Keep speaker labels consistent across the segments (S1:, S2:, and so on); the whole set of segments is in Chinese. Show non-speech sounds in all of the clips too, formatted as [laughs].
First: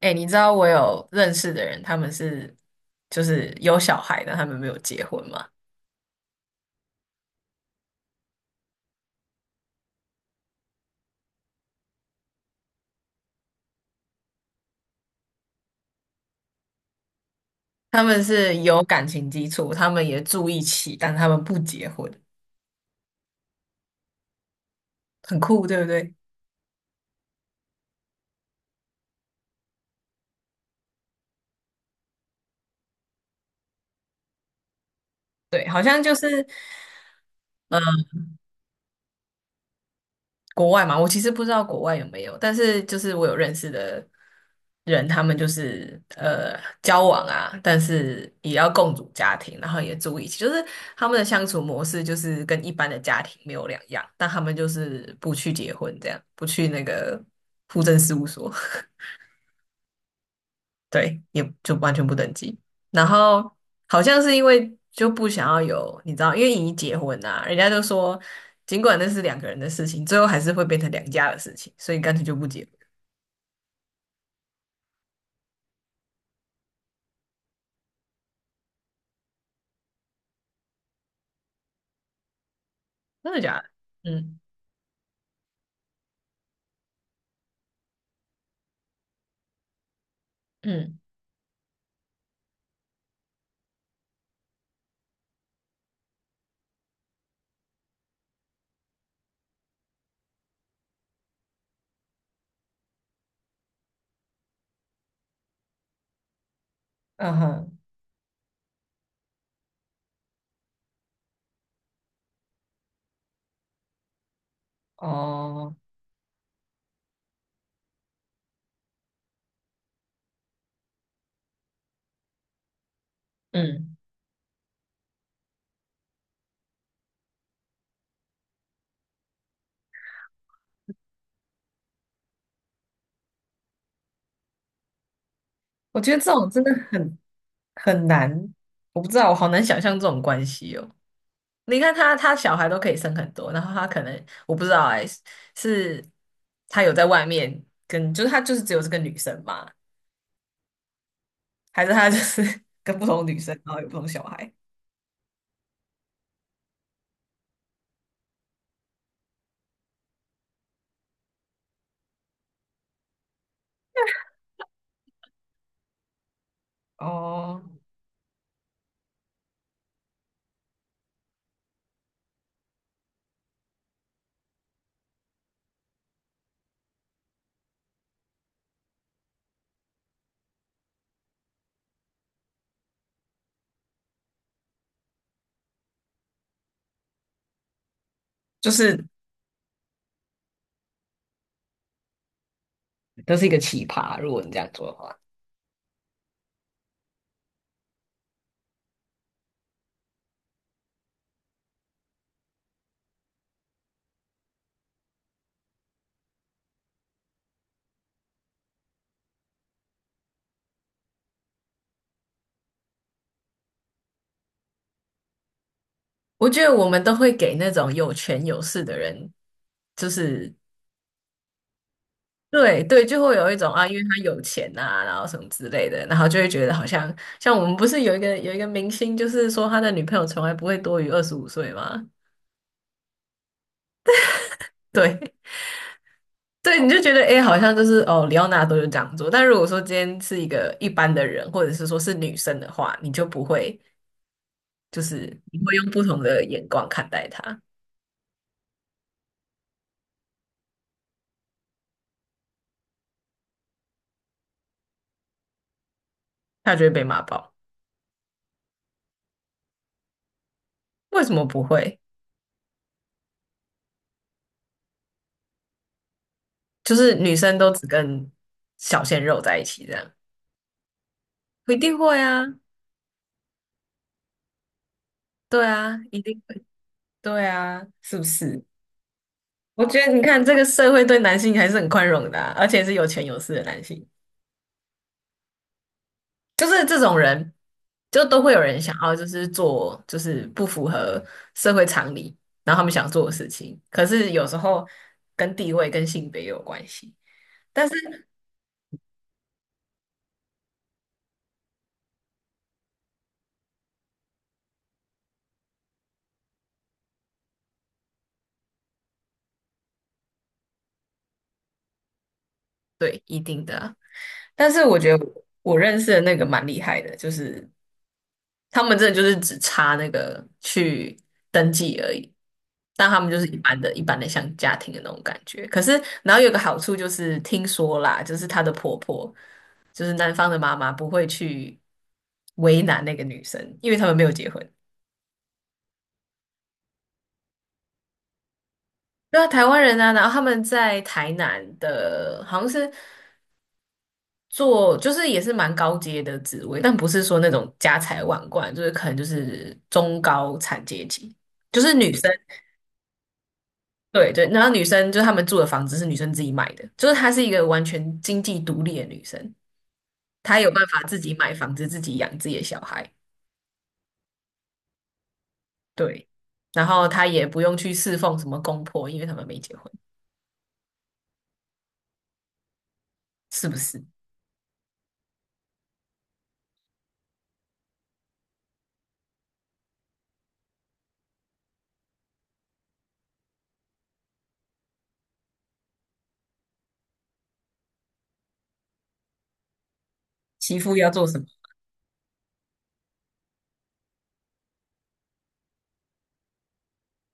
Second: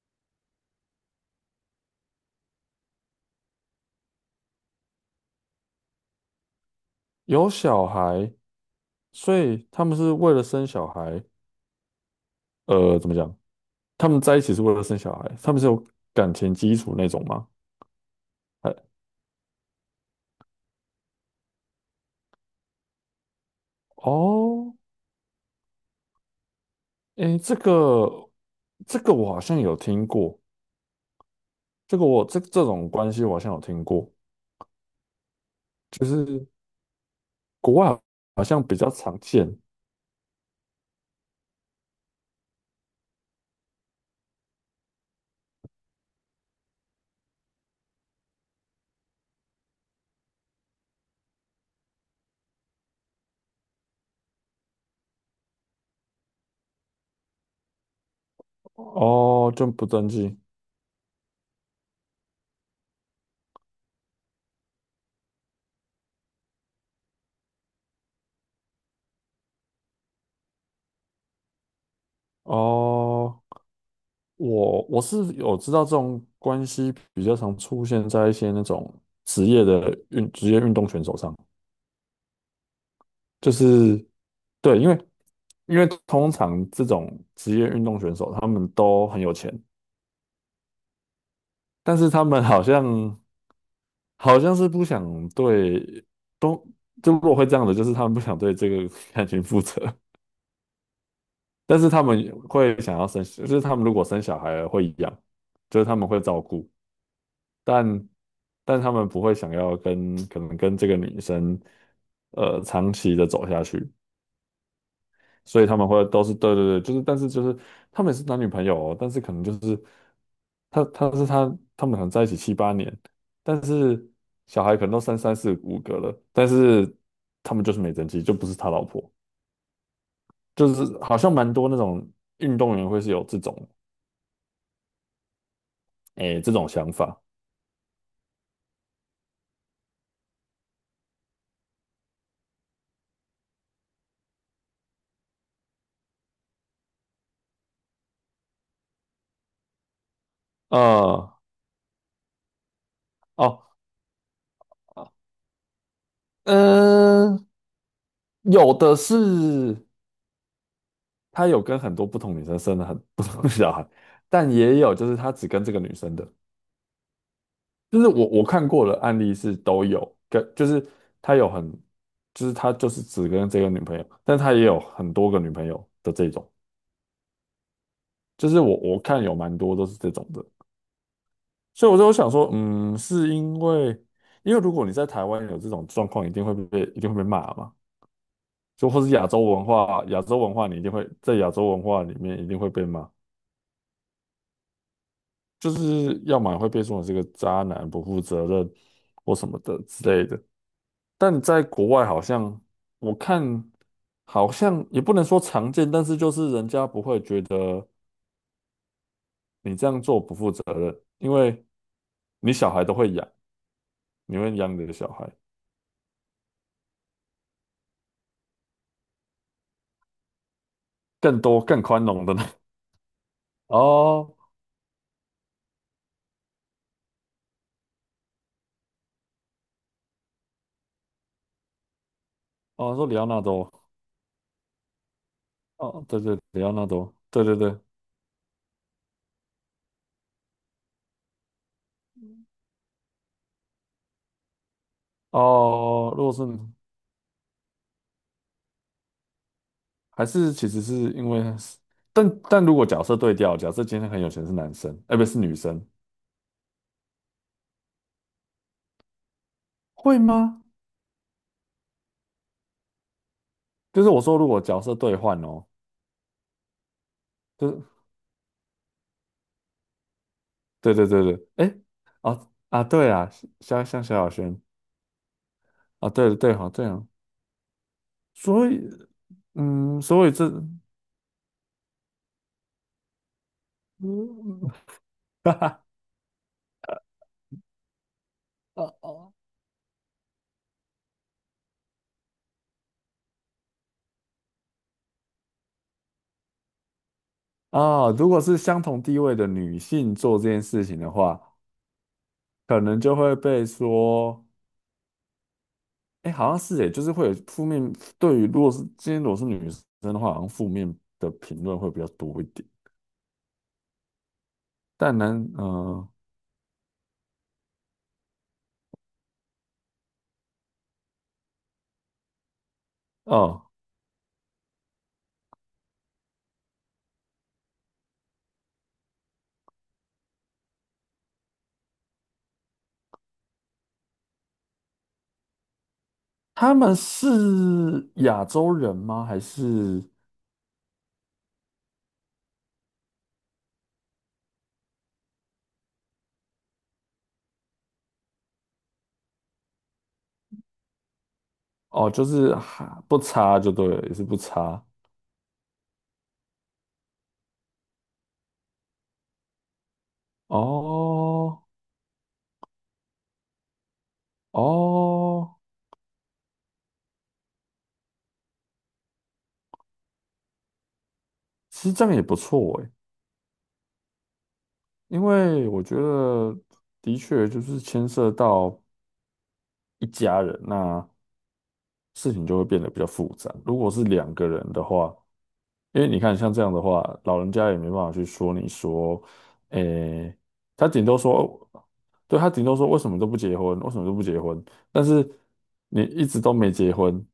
S1: 哎、你知道我有认识的人，他们是有小孩的，他们没有结婚嘛？
S2: 有小孩，所以他们是为了生小孩。怎么讲？他们在一起是为了生小孩，他们是有感情基础那种吗？
S1: 他们是
S2: 哎。
S1: 有感情基础，他们也住一起，但他们不结婚，
S2: 哦。
S1: 很酷，对不对？
S2: 哎，这个我好像有听过。这个我这种关系我好像有听过。
S1: 对，好像
S2: 就
S1: 就是，嗯
S2: 是国外好像比较常见。
S1: 国外嘛，我其实不知道国外有没有，但是就是我有认识的人，他们就是交往啊，但是也要共组家庭，然后也住一起，就是他们的相处模式就是跟一般的家庭没有两样，但他们就是不去结婚，这样不去那个户政事务所。
S2: 哦，就不登记。
S1: 对，也就完全不登记。然后好像是因为就不想要有，你知道，因为已结婚啊，人家就说，尽管那是两个人的事情，最后还是会变成两家的事情，所以干脆就不结婚。
S2: 哦。我是有知道这种关系比较常出现在一些那种职业运动选手上。
S1: 真的
S2: 就
S1: 假的？
S2: 是
S1: 嗯
S2: 对，因为通常这种职业运动选手他们都很有钱。
S1: 嗯，
S2: 但是他们好像是不想对都就如果会这样的，就是他们不想对这个 [laughs] 感情负责。但是他们会想要生，就是他们如果生小孩了会养，就是他们会照顾。
S1: 嗯哼，
S2: 但但他们不会想要跟可能跟这个女生长期的走下去。所以
S1: 哦，
S2: 他们会都是，对对对，就是但是就是他们也是男女朋友哦。但是可能就是他他是他他们可能在一起七八年。但
S1: 嗯，
S2: 是小孩可能都三四五个了。但是他们就是没登记，就不是他老婆。就是好像蛮多那种运动员会是有这种
S1: 我觉得这
S2: 诶
S1: 种
S2: 这
S1: 真
S2: 种
S1: 的
S2: 想
S1: 很
S2: 法。
S1: 很难，我不知道，我好难想象这种关系哦。你看他，他小孩都可以生很多，然后他可能我不知道哎、是他有在外面跟，就是他就是只有这个女生嘛。
S2: 啊。
S1: 还是他就是 [laughs] 跟不同女生，
S2: 哦。
S1: 然后有不同小孩？
S2: 嗯、有的是他有跟很多不同女生生了很不同的小孩。但也有就是他只跟这个女生的。
S1: 哦，
S2: 就是我看过的案例是都有，跟就是他有很，就是他就是只跟这个女朋友，但他也有很多个女朋友的这种。就是我看有蛮多都是这种的。所以我就想说，嗯，是因为如果你在台湾有这种状况，一定会被骂嘛。
S1: 就
S2: 就或
S1: 是
S2: 是亚洲文化，你一定会在亚洲文化里面一定会被骂。
S1: 都是一个奇葩。如果你这样做的话，
S2: 就是要么会被说成是个渣男、不负责任或什么的之类的。但在国外好像我看好像也不能说常见，但是就是人家不会觉得你这样做不负责任，因为你小孩都会养，你会养你的小孩
S1: 我觉得我们都会给那种有权有势的人，就是
S2: 更多更宽容的呢。[laughs]
S1: 对对，就会有一种啊，因为他
S2: 哦
S1: 有钱啊，然后什么之类的，然后就会觉得好像像我们不是有一个有一个明星，就是说他的女朋友从来不会多于25岁吗？
S2: 哦，说里奥纳多。
S1: 对 [laughs]
S2: 哦对对，里奥
S1: 对，
S2: 纳
S1: 你就觉
S2: 多，
S1: 得诶，
S2: 对对
S1: 好像
S2: 对。
S1: 就是哦，里奥纳多就这样做。但如果说今天是一个一般的人，或者是说是女生的话，你就不会。就是你会用不
S2: 哦，
S1: 同
S2: 如果
S1: 的
S2: 是你
S1: 眼光看待他，
S2: 还是其实是因为但如果角色对调，假设今天很有钱是男生，哎、不是女生。
S1: 他就会被骂爆。
S2: 会吗？
S1: 为什么不会？
S2: 就是我说如果角色兑换哦。
S1: 就是女生
S2: 就
S1: 都
S2: 是
S1: 只跟小鲜肉在一起这样，
S2: 对对对对，哎、
S1: 一定会
S2: 啊
S1: 啊，
S2: 啊对啊。像萧亚轩。
S1: 对啊，
S2: 啊，
S1: 一
S2: 对
S1: 定
S2: 对
S1: 会，
S2: 好对啊。
S1: 对啊，是不是？
S2: 所以
S1: 我
S2: 嗯，
S1: 觉得你
S2: 所以
S1: 看
S2: 这
S1: 这个社会对男性还是很宽容的啊而且是有钱有势的男性，
S2: 嗯，[laughs] 哈哈。
S1: 就是这种人，就都会有人想
S2: 哦
S1: 要就
S2: 哦。
S1: 是做就是不符合社会常理，然后他们想做的事情，可是有时候跟地位跟性别也有关系。但
S2: 啊，
S1: 是。
S2: 如果是相同地位的女性做这件事情的话，可能就会被说。哎，好像是。哎，就是会有负面。对于如果是女生的话，好像负面的评论会比较多一点。
S1: 对，一定的啊，但是我觉
S2: 但
S1: 得
S2: 男，
S1: 我认
S2: 嗯、
S1: 识的那个蛮厉害的，就是他们真的就是只差那个去登记而已，但他们就是一
S2: 哦。
S1: 般的、一般的像家庭的那种感觉。可是，然后有个好处就是，听说啦，就是她的婆婆，就是男方的妈妈不会去为难那个女生，因为他们没有结婚。
S2: 他们是亚洲人吗？还
S1: 对啊，台湾人
S2: 是
S1: 啊，然后他们在台南的，好像是。做就是也是蛮高阶的职位，但不是说那种家财万贯，就是可能就是中高产阶级，就是
S2: 哦，
S1: 女
S2: 就
S1: 生，
S2: 是哈不差就对了，也是
S1: 对
S2: 不
S1: 对，然后女
S2: 差。
S1: 生就是他们住的房子是女生自己买的，就是她是一个完全经济独立的女生，她有办法自己买
S2: 哦。
S1: 房子，自己养自己的小孩，
S2: 哦。
S1: 对，然后她也不用去侍奉什么公婆，因为他们没结婚，
S2: 其实这样也不错哎。
S1: 是不是？
S2: 因为我觉得的确就是牵涉到一家人，那事情就会变得比较复杂。如果是两个人的话，因为你看，像这样的话，老人家也没办法去说你说，诶。
S1: 媳
S2: 他
S1: 妇
S2: 顶
S1: 要
S2: 多
S1: 做什么？
S2: 说，对，他顶多说，为什么都不结婚，为什么都不结婚？但是你一直都没结婚，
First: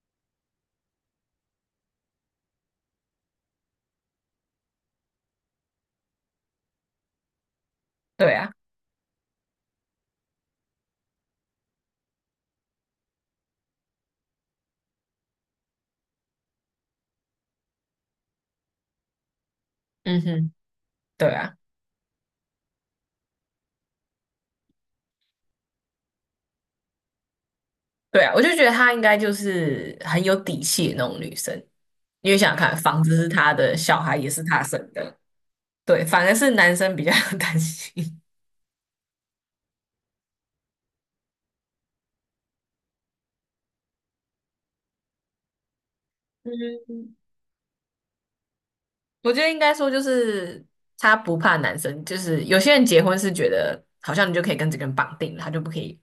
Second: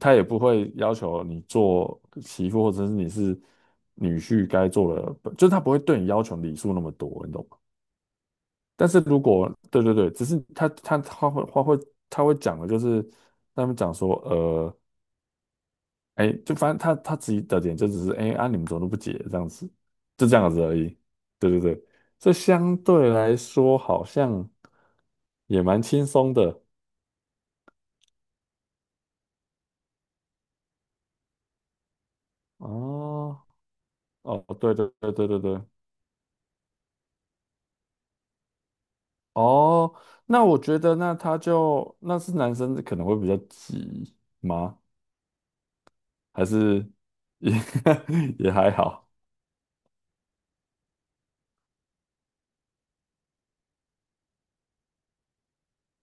S2: 他也不会要求你做媳妇或者是你是女婿该做的。就是他不会对你要求礼数那么多，你懂吗？
S1: 对啊，
S2: 但是如果对对对，只是他会讲的。就是他们讲说，哎，就反正他自己的点就只是哎啊，你们怎么都不解这样子。
S1: 嗯
S2: 就这样
S1: 哼，
S2: 子而已。
S1: 对
S2: 对
S1: 啊。
S2: 对对。这相对来说好像也蛮轻松的。
S1: 对啊，我就觉得她应该就是很有底气的那种女生，因为想想看，房子是
S2: 哦
S1: 她的，小孩也是
S2: 哦，
S1: 她
S2: 对
S1: 生
S2: 对对
S1: 的，
S2: 对对对。
S1: 对，反而是男生比较 [laughs] 担心。
S2: 哦，那我觉得那他就那是男生可能会比较急吗？还是
S1: 嗯，
S2: 也 [laughs] 也还好？
S1: 我觉得应该说就是她不怕男生，就是有些人结婚是觉得好像你就可以跟这个人绑定了，他就不可以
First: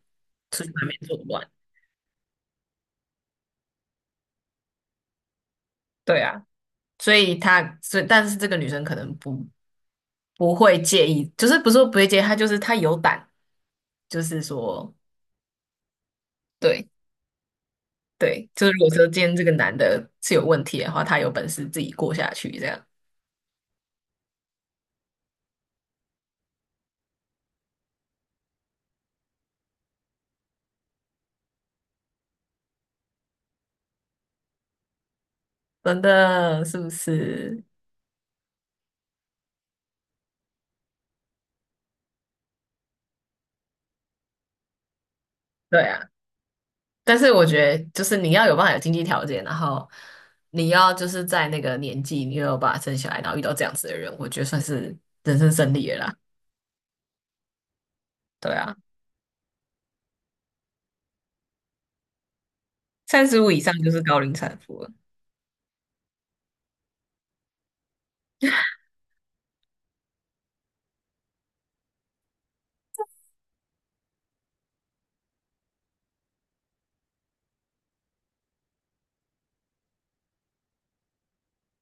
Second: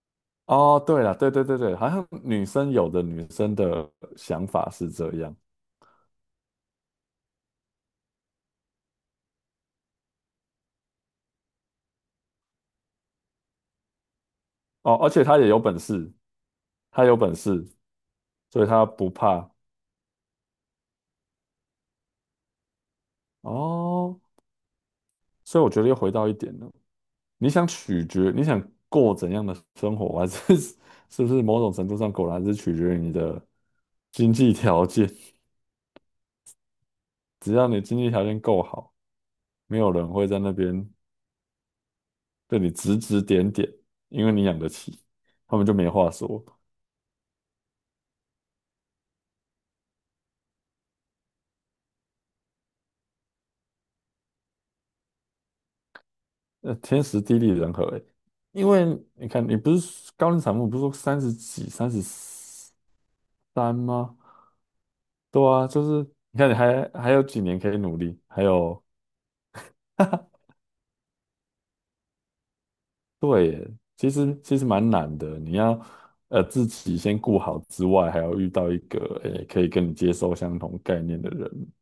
S1: 出去
S2: 哦，
S1: 外面
S2: 对了，
S1: 作
S2: 对对
S1: 乱。
S2: 对对，好像女生有的女生的想法是这样。
S1: 对啊，所以他所以但是这个女生可能不会介意，就是不是说不会介意，她就是她有胆，就是说。
S2: 哦，而且她也有本事。
S1: 对。
S2: 她有本事。
S1: 对，
S2: 所
S1: 就
S2: 以
S1: 是如
S2: 他
S1: 果说
S2: 不
S1: 今天这
S2: 怕。
S1: 个男的是有问题的话，他有本事自己过下去，这样
S2: 哦。所以我觉得又回到一点了，你想取决，你想过怎样的生活，还是 [laughs] 是不是某种程度上果然是取决于你的经济条件。[laughs]
S1: 真的是不
S2: 只
S1: 是？
S2: 要你经济条件够好，没有人会在那边对你指指点点，因为你养得起，他们就
S1: 对
S2: 没
S1: 啊，
S2: 话说。
S1: 但是我觉得就是你要有办法有经济条件，然后你要就是在那个年纪，你又有办法生小孩，然后遇到这样子的人，我觉得算是人生胜利了啦。
S2: 天时地利人和，欸。
S1: 对
S2: 因
S1: 啊，
S2: 为你看，你不是高龄产妇，不是说三十几、三十
S1: 35以上
S2: 三
S1: 就是
S2: 吗？
S1: 高龄产妇了。
S2: 对啊，就是你看你还有几年可以努力，还有。对耶，其实蛮难的。你要自己先顾好之外，还要遇到一个诶可以跟你接受相同概念的人。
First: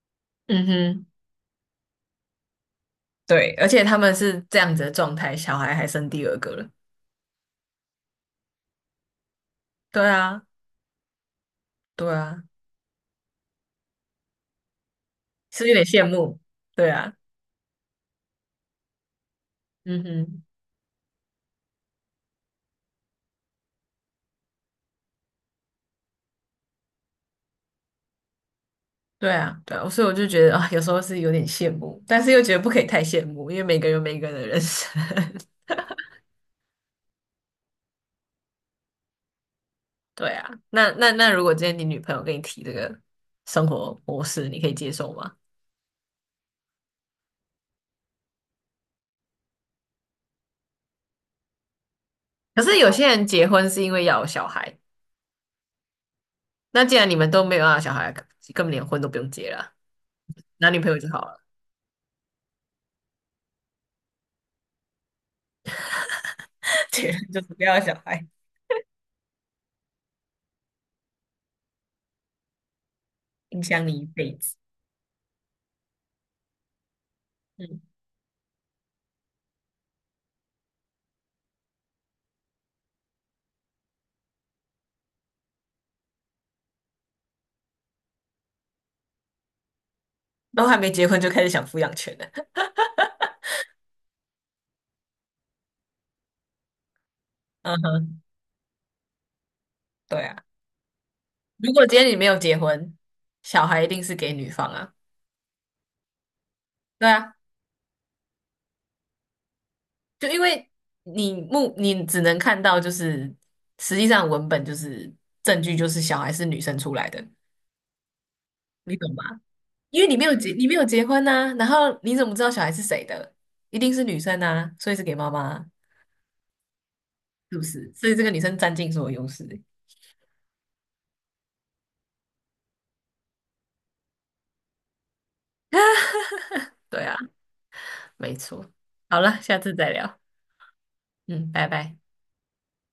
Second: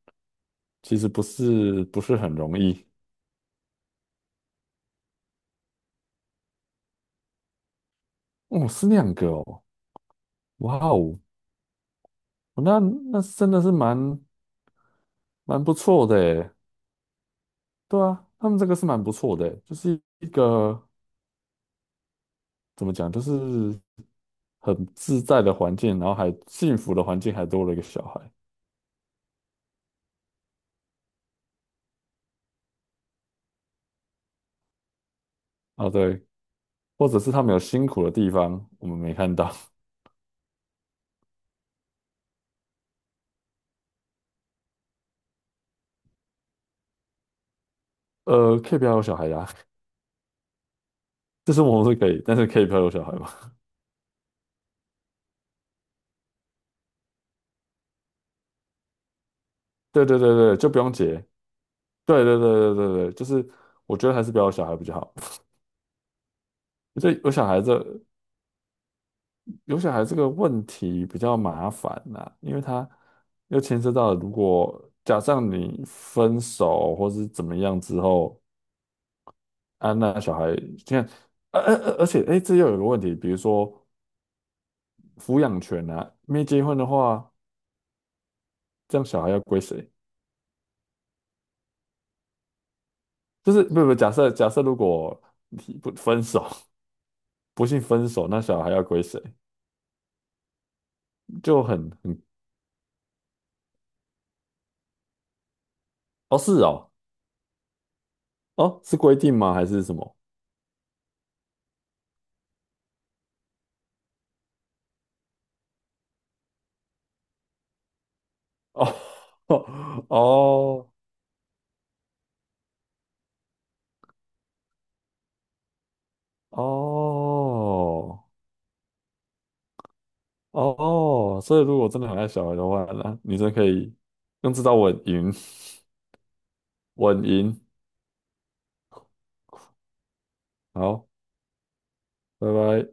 S1: 嗯
S2: 其
S1: 哼，
S2: 实不是很容易。
S1: 对，而且他们是这样子的状态，小孩还生第二个了。
S2: 哦，是那样个哦。
S1: 对啊，
S2: 哇哦。
S1: 对啊，
S2: 那那真的是蛮
S1: 是有
S2: 不
S1: 点羡
S2: 错的
S1: 慕。
S2: 耶。
S1: 对啊，
S2: 对啊，他们这个是蛮不错的耶，就是
S1: 嗯
S2: 一
S1: 哼。
S2: 个怎么讲，就是很自在的环境，然后还幸福的环境，还多了一个小孩。
S1: 对啊，对啊，所以我就觉得啊，有时候是有点羡慕，但是又觉得不可以太羡慕，因为每个人有每个人的人生。[laughs]
S2: 啊，对，或者是他们有辛苦的地方，我们没看到。[laughs]
S1: 对啊，那，如果今天你女朋友跟你提这个生活模式，你可以接受吗？
S2: 可以不要有小孩呀、[laughs] 这是我们是可以，但是可
S1: 可
S2: 以不
S1: 是
S2: 要
S1: 有
S2: 有小
S1: 些
S2: 孩
S1: 人
S2: 吗？
S1: 结婚是因为要有小孩，那既然你们都没有要有小孩，根本连婚都不用结了，
S2: [laughs] 对对对对，就
S1: 男
S2: 不
S1: 女朋
S2: 用
S1: 友就
S2: 结。
S1: 好了。
S2: 对对对对对对，就是我觉得还是不要有小孩比较好。
S1: [laughs]
S2: [laughs]
S1: 结
S2: 这
S1: 婚
S2: 有
S1: 就
S2: 小
S1: 是
S2: 孩
S1: 不要
S2: 这
S1: 有小孩，
S2: 有小孩这个问题比较麻烦呐、因为他又
S1: 影
S2: 牵
S1: 响
S2: 涉
S1: 你一
S2: 到如
S1: 辈子。
S2: 果假设你分手或是怎么样
S1: 嗯，
S2: 之后。啊，那小孩现在。而且哎，诶这又有个问题，比如说抚养权呐，没结婚的话。这样小孩要归谁？
S1: 都还没结婚就开始想抚养权了。[laughs]
S2: 就是不，假设如果你不分手。[laughs] 不
S1: 嗯
S2: 幸分
S1: 哼，
S2: 手，那小孩要归谁？
S1: 对啊，
S2: 就
S1: 如果今天你
S2: 很。
S1: 没有结婚，小孩一定是给女方啊。
S2: 哦，是哦。
S1: 对啊。
S2: 哦，是规定吗？还是什么？
S1: 就因为你目你只能看到，就是实际上文本就是证据，就是小孩是女生出来的，
S2: 哦
S1: 你懂吗？
S2: [laughs]
S1: 因
S2: 哦
S1: 为你没有结，你没有
S2: 哦
S1: 结婚呐、然后你怎么知道小孩是谁的？一定是女生啊，所以是给妈妈啊。是不是？所以这
S2: 哦。
S1: 个女生占尽所有优势。
S2: 哦。所以如果真的很爱小孩的话，那女生可以用这招稳赢，
S1: 对啊，
S2: 稳赢。
S1: 没错。好了，下次再聊。
S2: 好，
S1: 嗯，拜拜。
S2: 拜拜。